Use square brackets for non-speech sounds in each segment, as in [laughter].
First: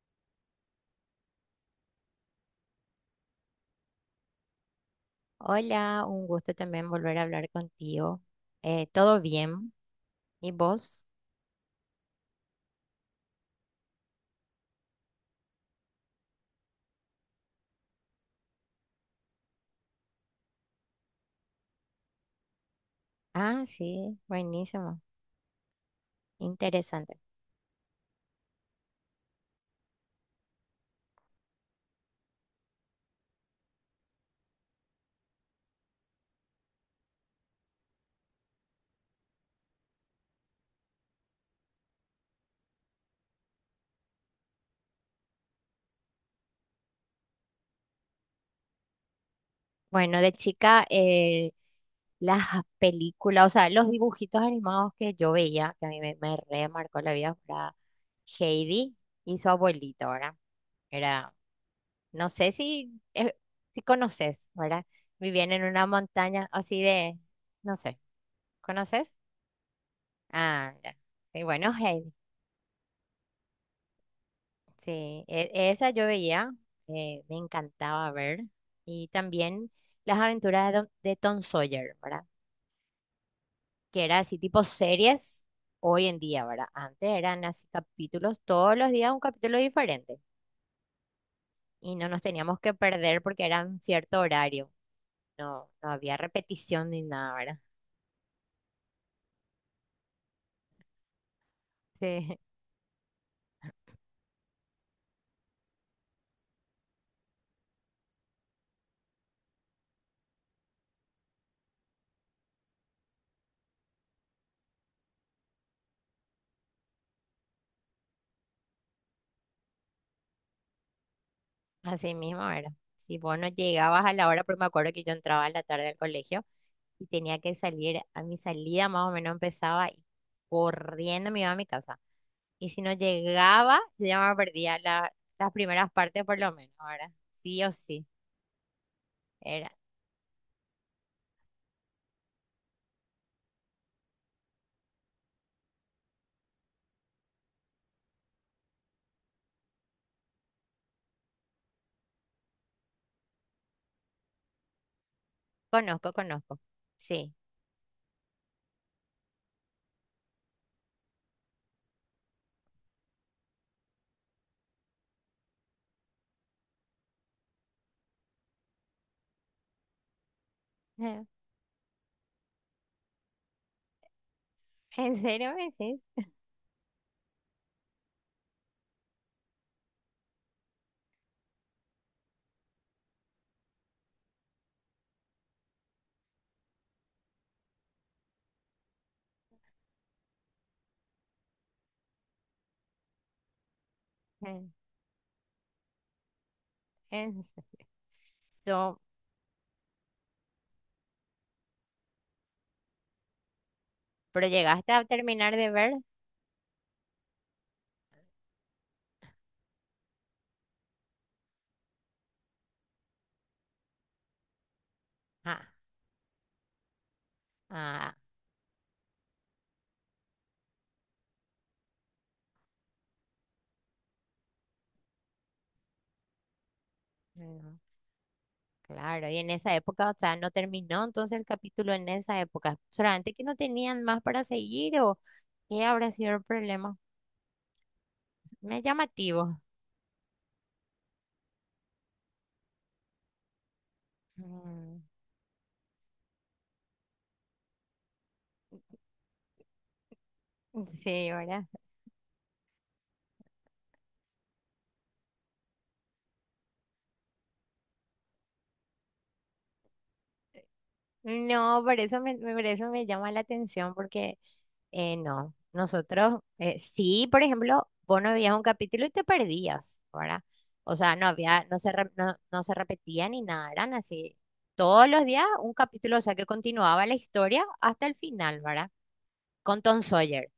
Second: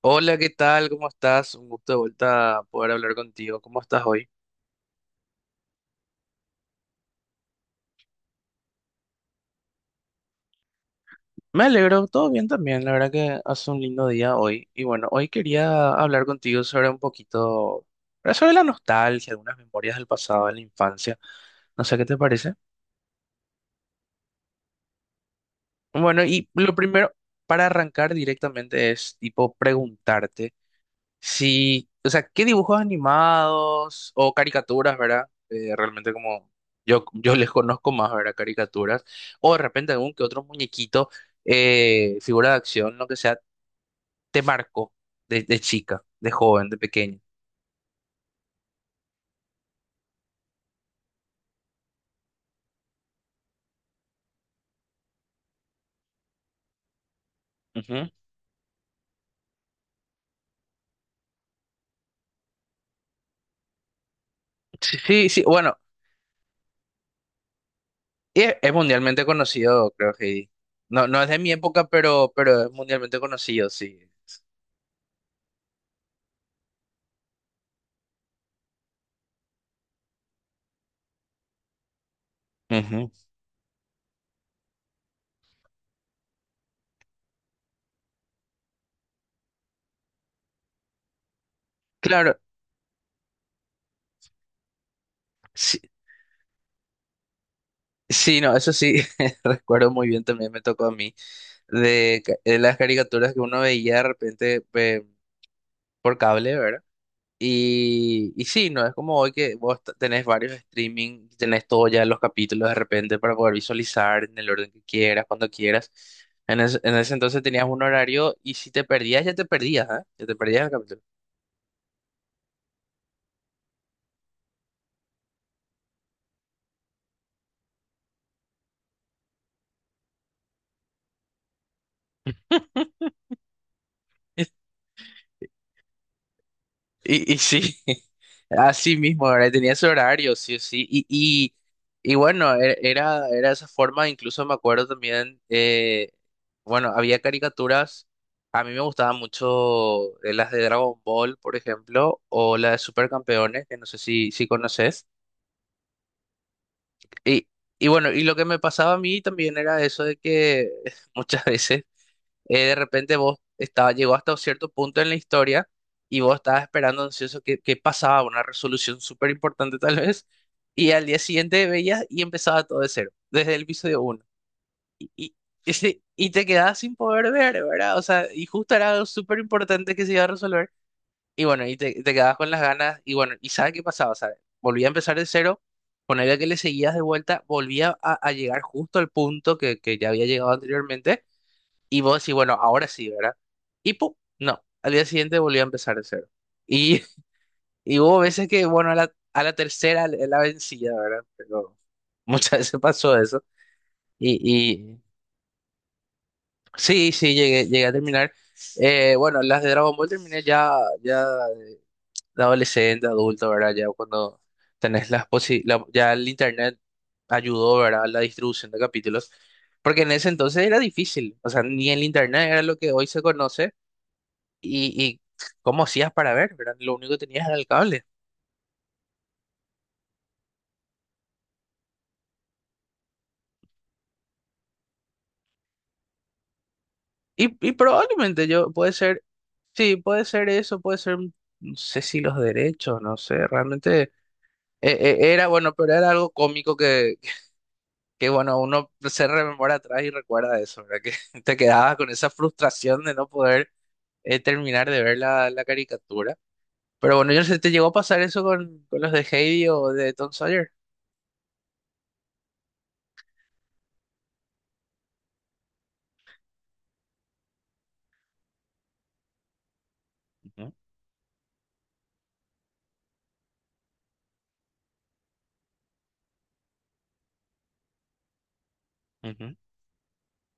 Hola, ¿qué tal? ¿Cómo estás? Un gusto de vuelta poder hablar contigo. ¿Cómo estás hoy? Hola, un gusto también volver a hablar contigo. ¿Todo bien? ¿Y vos? Me alegro, todo bien también. La verdad que hace un lindo día hoy. Y bueno, hoy quería hablar contigo sobre un poquito, sobre la nostalgia, algunas memorias del pasado, de la infancia. No sé qué te parece. Ah, sí, buenísimo, Bueno, y lo primero interesante. para arrancar directamente es tipo preguntarte. Sí, o sea, ¿qué dibujos animados o caricaturas, verdad? Realmente como yo les conozco más, ¿verdad? Caricaturas. O de repente algún que otro muñequito, figura de acción, lo que sea, te marcó de chica, de joven, de pequeño. Bueno, de chica, [laughs] las películas, o sea, los dibujitos animados que yo veía, que a mí me remarcó la vida, era Ujú. Heidi y su abuelito, ¿verdad? Era, no sé si, si conoces, ¿verdad? Sí, sí, sí, Vivían en bueno, una montaña así de, no sé, es ¿conoces? mundialmente conocido, creo que... Ah, ya. No, no es de Sí, mi bueno, época, Heidi. Pero es mundialmente conocido, sí. Sí, esa yo veía, me encantaba ver. Y también las aventuras de, de Tom Sawyer, ¿verdad? Ujú. Que era así tipo series hoy en día, ¿verdad? Antes eran así capítulos, todos los días un capítulo diferente. Y no nos Claro. teníamos que perder porque era un cierto horario. No, Sí, no había repetición ni nada, ¿verdad? sí, no, eso sí, [laughs] recuerdo muy bien, también me tocó a mí, Sí, de las caricaturas que uno veía de repente por cable, ¿verdad? Y sí, no, es como hoy que vos tenés varios streaming, tenés todo ya los capítulos de repente para poder visualizar en el orden que quieras, cuando quieras. En ese entonces tenías un horario y si te perdías, ya te perdías, ¿eh? Ya te perdías el capítulo. [laughs] así mismo era. Si vos no llegabas a la hora, porque me acuerdo que yo entraba a la tarde al colegio, y tenía que salir, a mi salida más o menos empezaba y corriendo me iba a mi casa. [laughs] Y si no llegaba, yo ya me perdía las primeras partes por lo menos, ahora Y, y sí o sí, sí, [laughs] así mismo, ¿verdad? era, Tenía ese horario, sí o sí. Y bueno, era, era esa forma, incluso me acuerdo también, bueno, había caricaturas, a mí me gustaban mucho las de Dragon Ball, por ejemplo, o las de Supercampeones, que no sé si, si conoces. conozco, conozco, sí. Y, y bueno, y lo que me pasaba a mí también era eso de que [laughs] muchas veces de repente vos estaba, llegó hasta un cierto punto en la historia y vos estabas esperando ansioso que pasaba una resolución súper importante tal vez, y al día [laughs] siguiente veías y empezaba todo de cero, desde el episodio 1. ¿En Y, serio me [laughs] decís? Y te quedabas sin poder ver, ¿verdad? O sea, y justo era algo súper importante que se iba a resolver. Y bueno, y te quedabas con las ganas, y bueno, y ¿sabes qué pasaba? ¿Sabes? Volvía a empezar de cero, con ponerle que le seguías de vuelta, volvía a llegar justo al punto que ya había llegado anteriormente y vos decís, bueno, ahora sí, ¿verdad? Y pum, no, Eh, al día siguiente volví a empezar de cero. Y, en [laughs] se- y hubo veces que, bueno, yo- a la tercera la vencía, ¿verdad? Pero muchas [laughs] veces pasó eso. Y, pero llegaste y a terminar de ver. sí, sí, llegué, llegué a terminar. Bueno, las de Dragon Ball terminé ya, ya de adolescente, adulto, ¿verdad? Ya cuando tenés las Ah, ya el internet ayudó, ¿verdad? A ah, la distribución de capítulos. Porque en ese entonces era difícil, o sea, ni el internet era lo que hoy se conoce y cómo hacías para ver, ¿verdad? Lo único que tenías era el no, cable. claro, y en esa época, o sea, no terminó entonces el capítulo en esa época, solamente que no tenían más para seguir o qué habrá sido el problema. Y probablemente yo, Me es puede ser, llamativo. sí, puede ser eso, puede ser, no sé si los derechos, no sé, realmente Mm, era bueno, pero era algo cómico que, bueno, uno se rememora atrás y recuerda eso, ¿verdad? sí, Que [laughs] te ¿verdad? quedabas con esa frustración de no poder terminar de ver la, la caricatura. Pero bueno, yo no sé, ¿te llegó a pasar eso con los de Heidi o de Tom Sawyer? No, por eso por eso me llama la atención, porque no, nosotros, sí, por ejemplo, vos no veías un capítulo y te perdías, ¿verdad? Ujú, O sea, no había, no se repetía ni nada, eran así. Todos los días un capítulo, o sea, que continuaba la historia hasta el final, ¿verdad? ujú. Con Tom Sawyer.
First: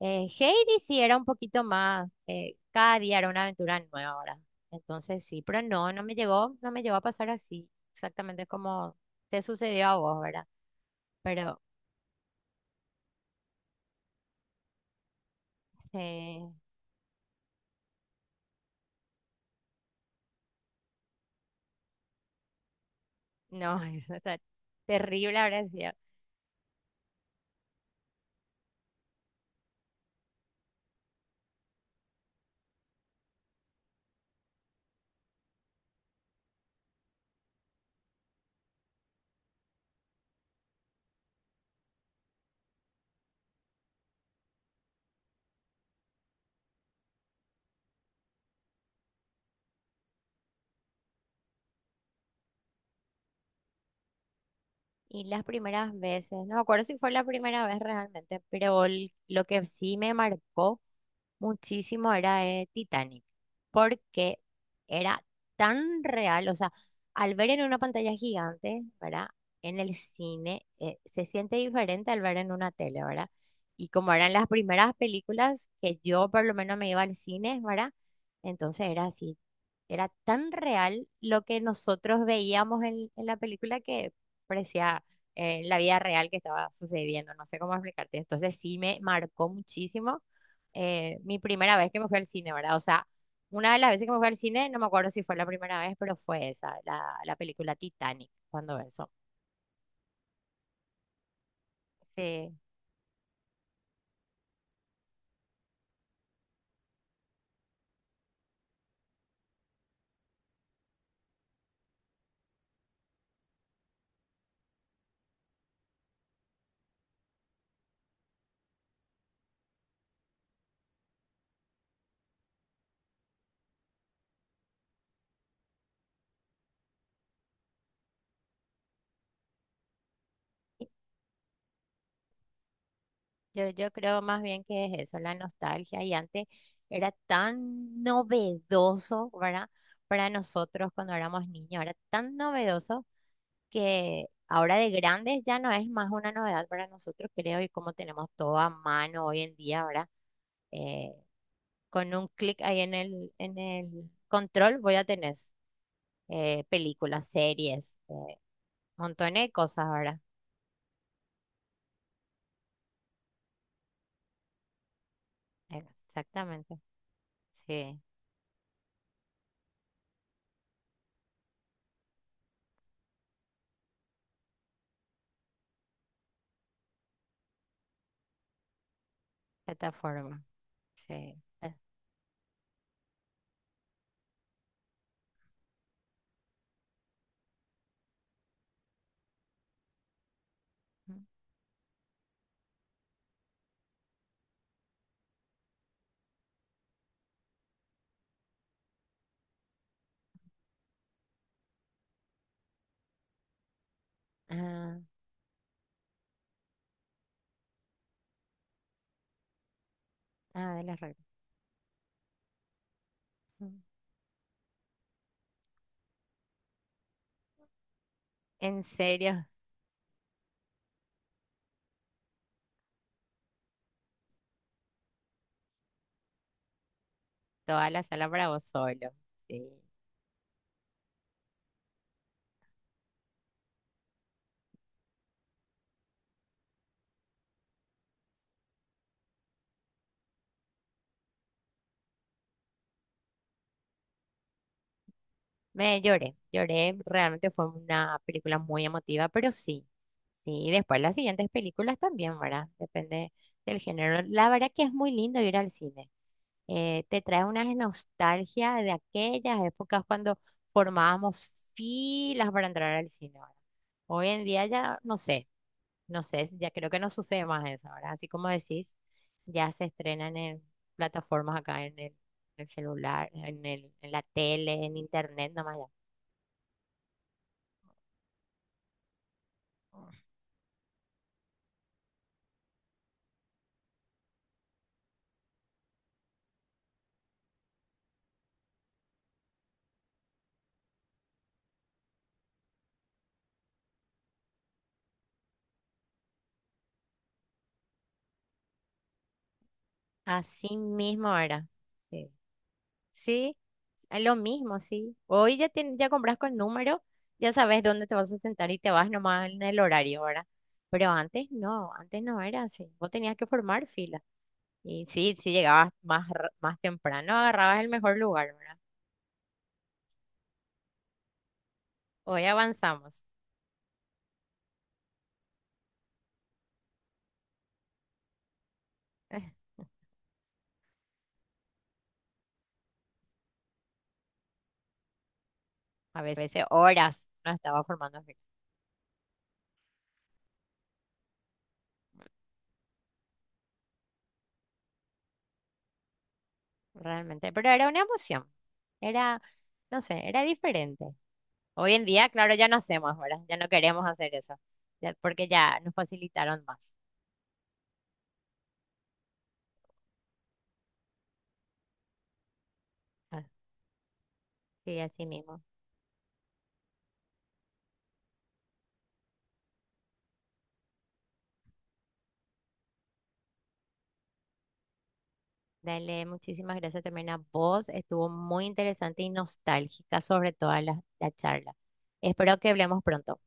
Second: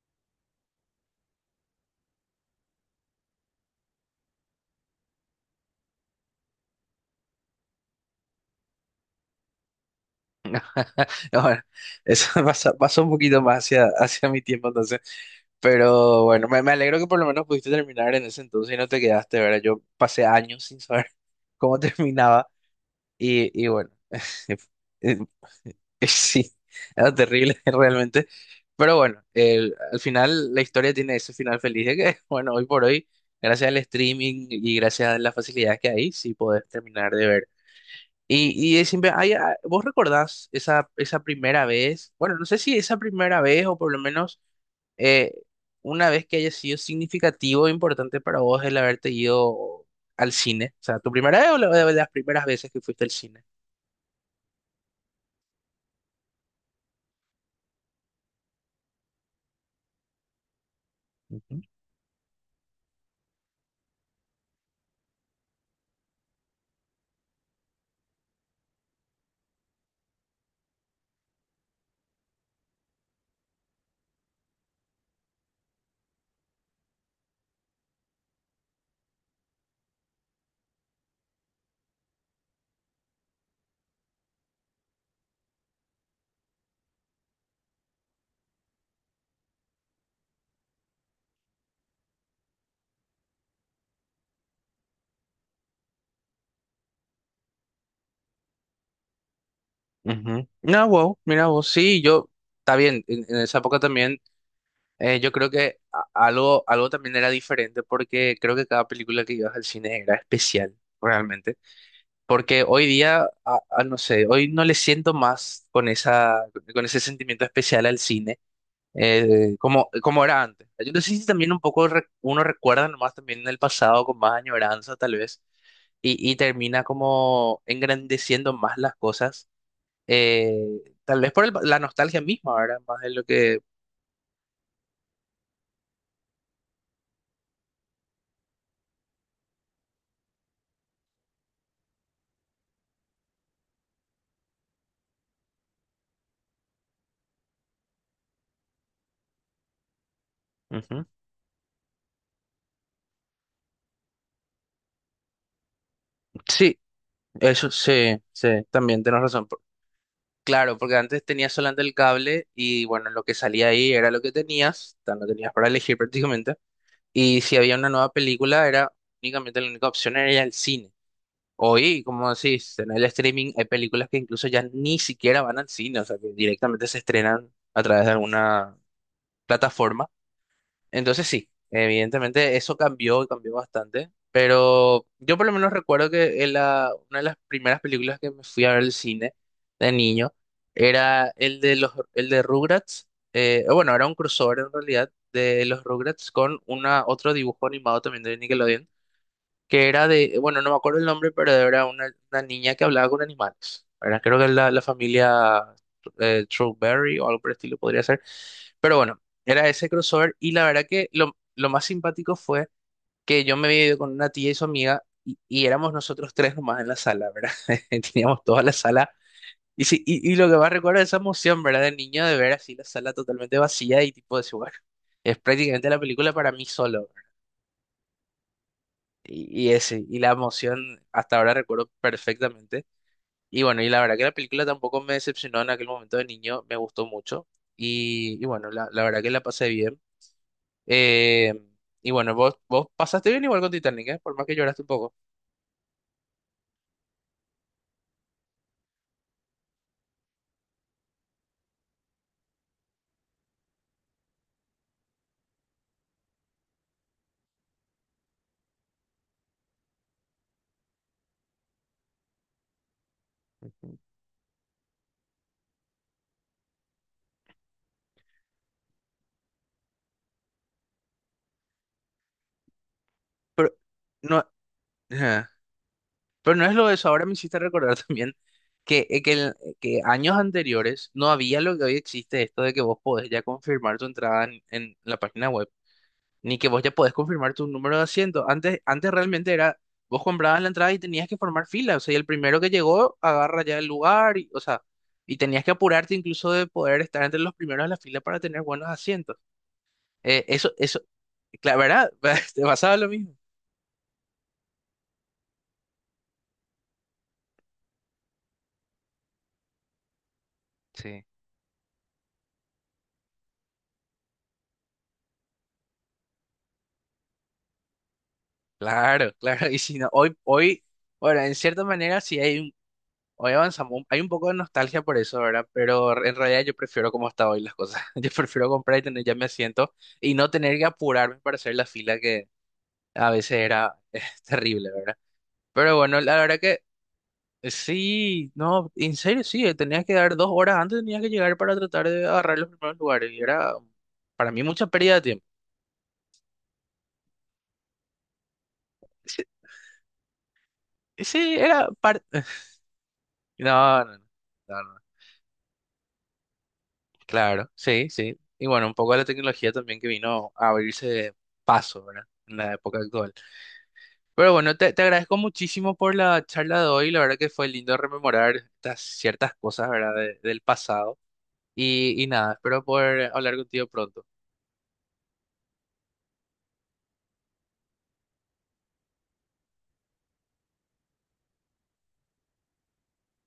Heidi sí era un poquito más, cada día era una aventura nueva ahora. Entonces sí, pero no, no me llegó a pasar así, exactamente como te sucedió a vos, ¿verdad? [laughs] No, bueno, Pero eso [laughs] pasa un poquito más hacia, hacia mi tiempo entonces. Pero bueno, eh, me alegro que por lo menos pudiste terminar en ese entonces y no te quedaste, ¿verdad? Yo pasé años sin saber [laughs] cómo terminaba y no, [laughs] bueno, es, o [laughs] eh, terrible habrá sido. Sí, era terrible [laughs] realmente. Pero bueno, al final la historia tiene ese final feliz de que, [laughs] bueno, hoy por hoy, gracias al streaming y gracias a las facilidades que hay, sí podés terminar de ver. Y es siempre, ay, ah, ¿vos recordás esa, esa primera vez? Bueno, no sé si esa primera vez o por lo menos eh, una vez que haya sido significativo e importante para vos el haberte ido al cine. O sea, ¿tu primera vez o la, de las primeras veces que fuiste al cine? Y las primeras veces, no me acuerdo si fue la primera vez realmente, pero lo que sí me marcó Ujú. muchísimo era de Titanic, porque era tan real, o sea, al ver en una pantalla gigante, ¿verdad? En el cine se siente diferente al ver en una tele, ¿verdad? Y como eran las primeras películas que yo por lo menos me iba al cine, ¿verdad? Entonces era así, era tan real lo que nosotros veíamos en la película que parecía la vida real que estaba sucediendo, no sé cómo explicarte. Entonces sí me marcó muchísimo, mi primera vez que me fui al cine, ¿verdad? O sea, una de las veces que me fui al cine, no me acuerdo si fue la primera vez, pero fue esa, la película Titanic, cuando eso. Ujú. No, wow, mira vos, sí, yo, Sí, está bien, en esa época también, yo creo que a- algo, algo también era diferente porque creo que cada película que ibas al cine era especial, realmente. Porque hoy día, no sé, hoy no le siento más con esa, con ese sentimiento especial al cine, como, como era antes. Yo no sé si también un poco uno recuerda nomás también en el pasado con más añoranza tal vez, y termina como engrandeciendo más las cosas, eh, tal vez por la nostalgia misma, ¿verdad? Más de lo que... yo creo más bien que es eso, la nostalgia. Y antes era tan novedoso, ¿verdad? Para nosotros cuando éramos niños, era tan novedoso que ahora de grandes ya no es más una novedad para nosotros, creo, y como tenemos todo a mano hoy en día, ¿verdad? Ujú. Eh, Con un clic ahí en el control voy a tener Sí, películas, eso series, sí, sí, también tienes montones razón. de cosas ahora. Claro, porque antes tenías solamente el cable y bueno, lo que salía ahí era lo que tenías, o sea, no tenías para elegir [laughs] prácticamente. Exactamente. Y si había una Sí, nueva película, era únicamente la única opción era ir al cine. Hoy, como decís, en el streaming hay películas que incluso ya ni siquiera van al cine, o sea, que directamente se estrenan a través de alguna plataforma. plataforma. Entonces Sí. sí, evidentemente eso cambió y cambió bastante, pero yo por lo menos recuerdo que en la, una de las primeras películas que me fui a ver al cine de niño Mm, era el de los, el de Rugrats, bueno, era un crossover en realidad de los Rugrats con una otro dibujo animado también de Nickelodeon, que era de, bueno, no me acuerdo el nombre, pero era una niña que hablaba con animales. Era, creo que la ah, familia Strawberry o algo por el estilo podría ser. Pero bueno, era ese crossover y la ah, de verdad las que reglas. Lo más simpático fue que yo me Mm. había ido con una tía y su amiga y éramos nosotros tres nomás en la sala, ¿verdad? [laughs] Teníamos toda la En sala. serio, Y, sí, y lo que más recuerdo es esa emoción, ¿verdad? De niño de ver así la sala totalmente vacía y tipo de decir, bueno, es prácticamente la película para mí solo. toda la sala para vos solo. Sí. Y ese, y la emoción hasta ahora recuerdo perfectamente. Y bueno, y la verdad que la película tampoco me decepcionó en aquel momento de niño, me gustó mucho. Y bueno, la verdad que la pasé bien. Eh, y bueno, vos, vos pasaste bien igual con Titanic, ¿eh? Por más que lloraste un poco. Me lloré, lloré. Realmente fue una película muy emotiva, pero sí. Sí, y después las siguientes películas también, ¿verdad? Depende del género. La verdad que es muy lindo ir al cine, te trae una nostalgia de aquellas épocas cuando formábamos filas para entrar al cine, ¿verdad? Hoy en día ya no sé, no sé, si ya creo que no sucede más eso ahora. Así como decís, ya se estrenan en plataformas acá en el celular, Pero en la no, tele, en ajá. internet nomás. Pero no es lo de eso. Ahora me hiciste recordar [laughs] también que, que años anteriores no había lo que hoy existe, esto de que vos podés ya confirmar tu entrada en la página web, ni que vos ya podés confirmar tu número de asiento. Antes, antes realmente era, vos comprabas la entrada y tenías que formar fila. O sea, y el primero que llegó agarra ya el lugar, y, o sea, y tenías que apurarte incluso de poder estar entre los primeros de la fila para tener buenos asientos. Eso, Así eso, mismo ahora. claro, ¿verdad? Sí. [laughs] Te pasaba lo mismo. Sí, es lo mismo, sí. Hoy ya ya compras con número, ya sabes dónde te vas a sentar y te vas nomás en el horario ahora. Pero Sí, antes no era así. Vos tenías que formar fila. Y sí, si llegabas más, más temprano, agarrabas el mejor lugar, ¿verdad? claro, claro. Y si no, hoy, hoy, bueno, en cierta manera sí Hoy hay un, avanzamos. hoy avanzamos, hay un poco de nostalgia por eso, ¿verdad? Pero en realidad yo prefiero como está hoy las cosas. [laughs] Yo prefiero comprar y tener ya mi [laughs] asiento y no tener que apurarme para hacer la fila que a veces era [laughs] terrible, ¿verdad? Pero bueno, A la veces, verdad veces que horas no estaba formando fila, sí, no, en serio sí, tenías que dar 2 horas antes, tenías que llegar para tratar de agarrar los primeros lugares y era para mí mucha pérdida de tiempo. realmente. Pero era una emoción. Era, [laughs] no sé, era diferente. Sí, era Hoy en día, parte. claro, [laughs] ya no hacemos, ¿verdad? Ya no No, no, queremos no, hacer eso, no, no. ya- porque ya nos facilitaron más. Claro, sí, sí. Y bueno, un poco de la tecnología también que vino a abrirse paso, ¿verdad? En la época actual. Pero bueno, te, Así, te así agradezco mismo. muchísimo por la charla de hoy. La verdad que fue lindo rememorar estas ciertas cosas, ¿verdad? Del pasado. Y nada, espero poder hablar contigo pronto. Dale, muchísimas gracias también a vos. Estuvo muy interesante y nostálgica sobre toda la, la charla. Espero que hablemos pronto.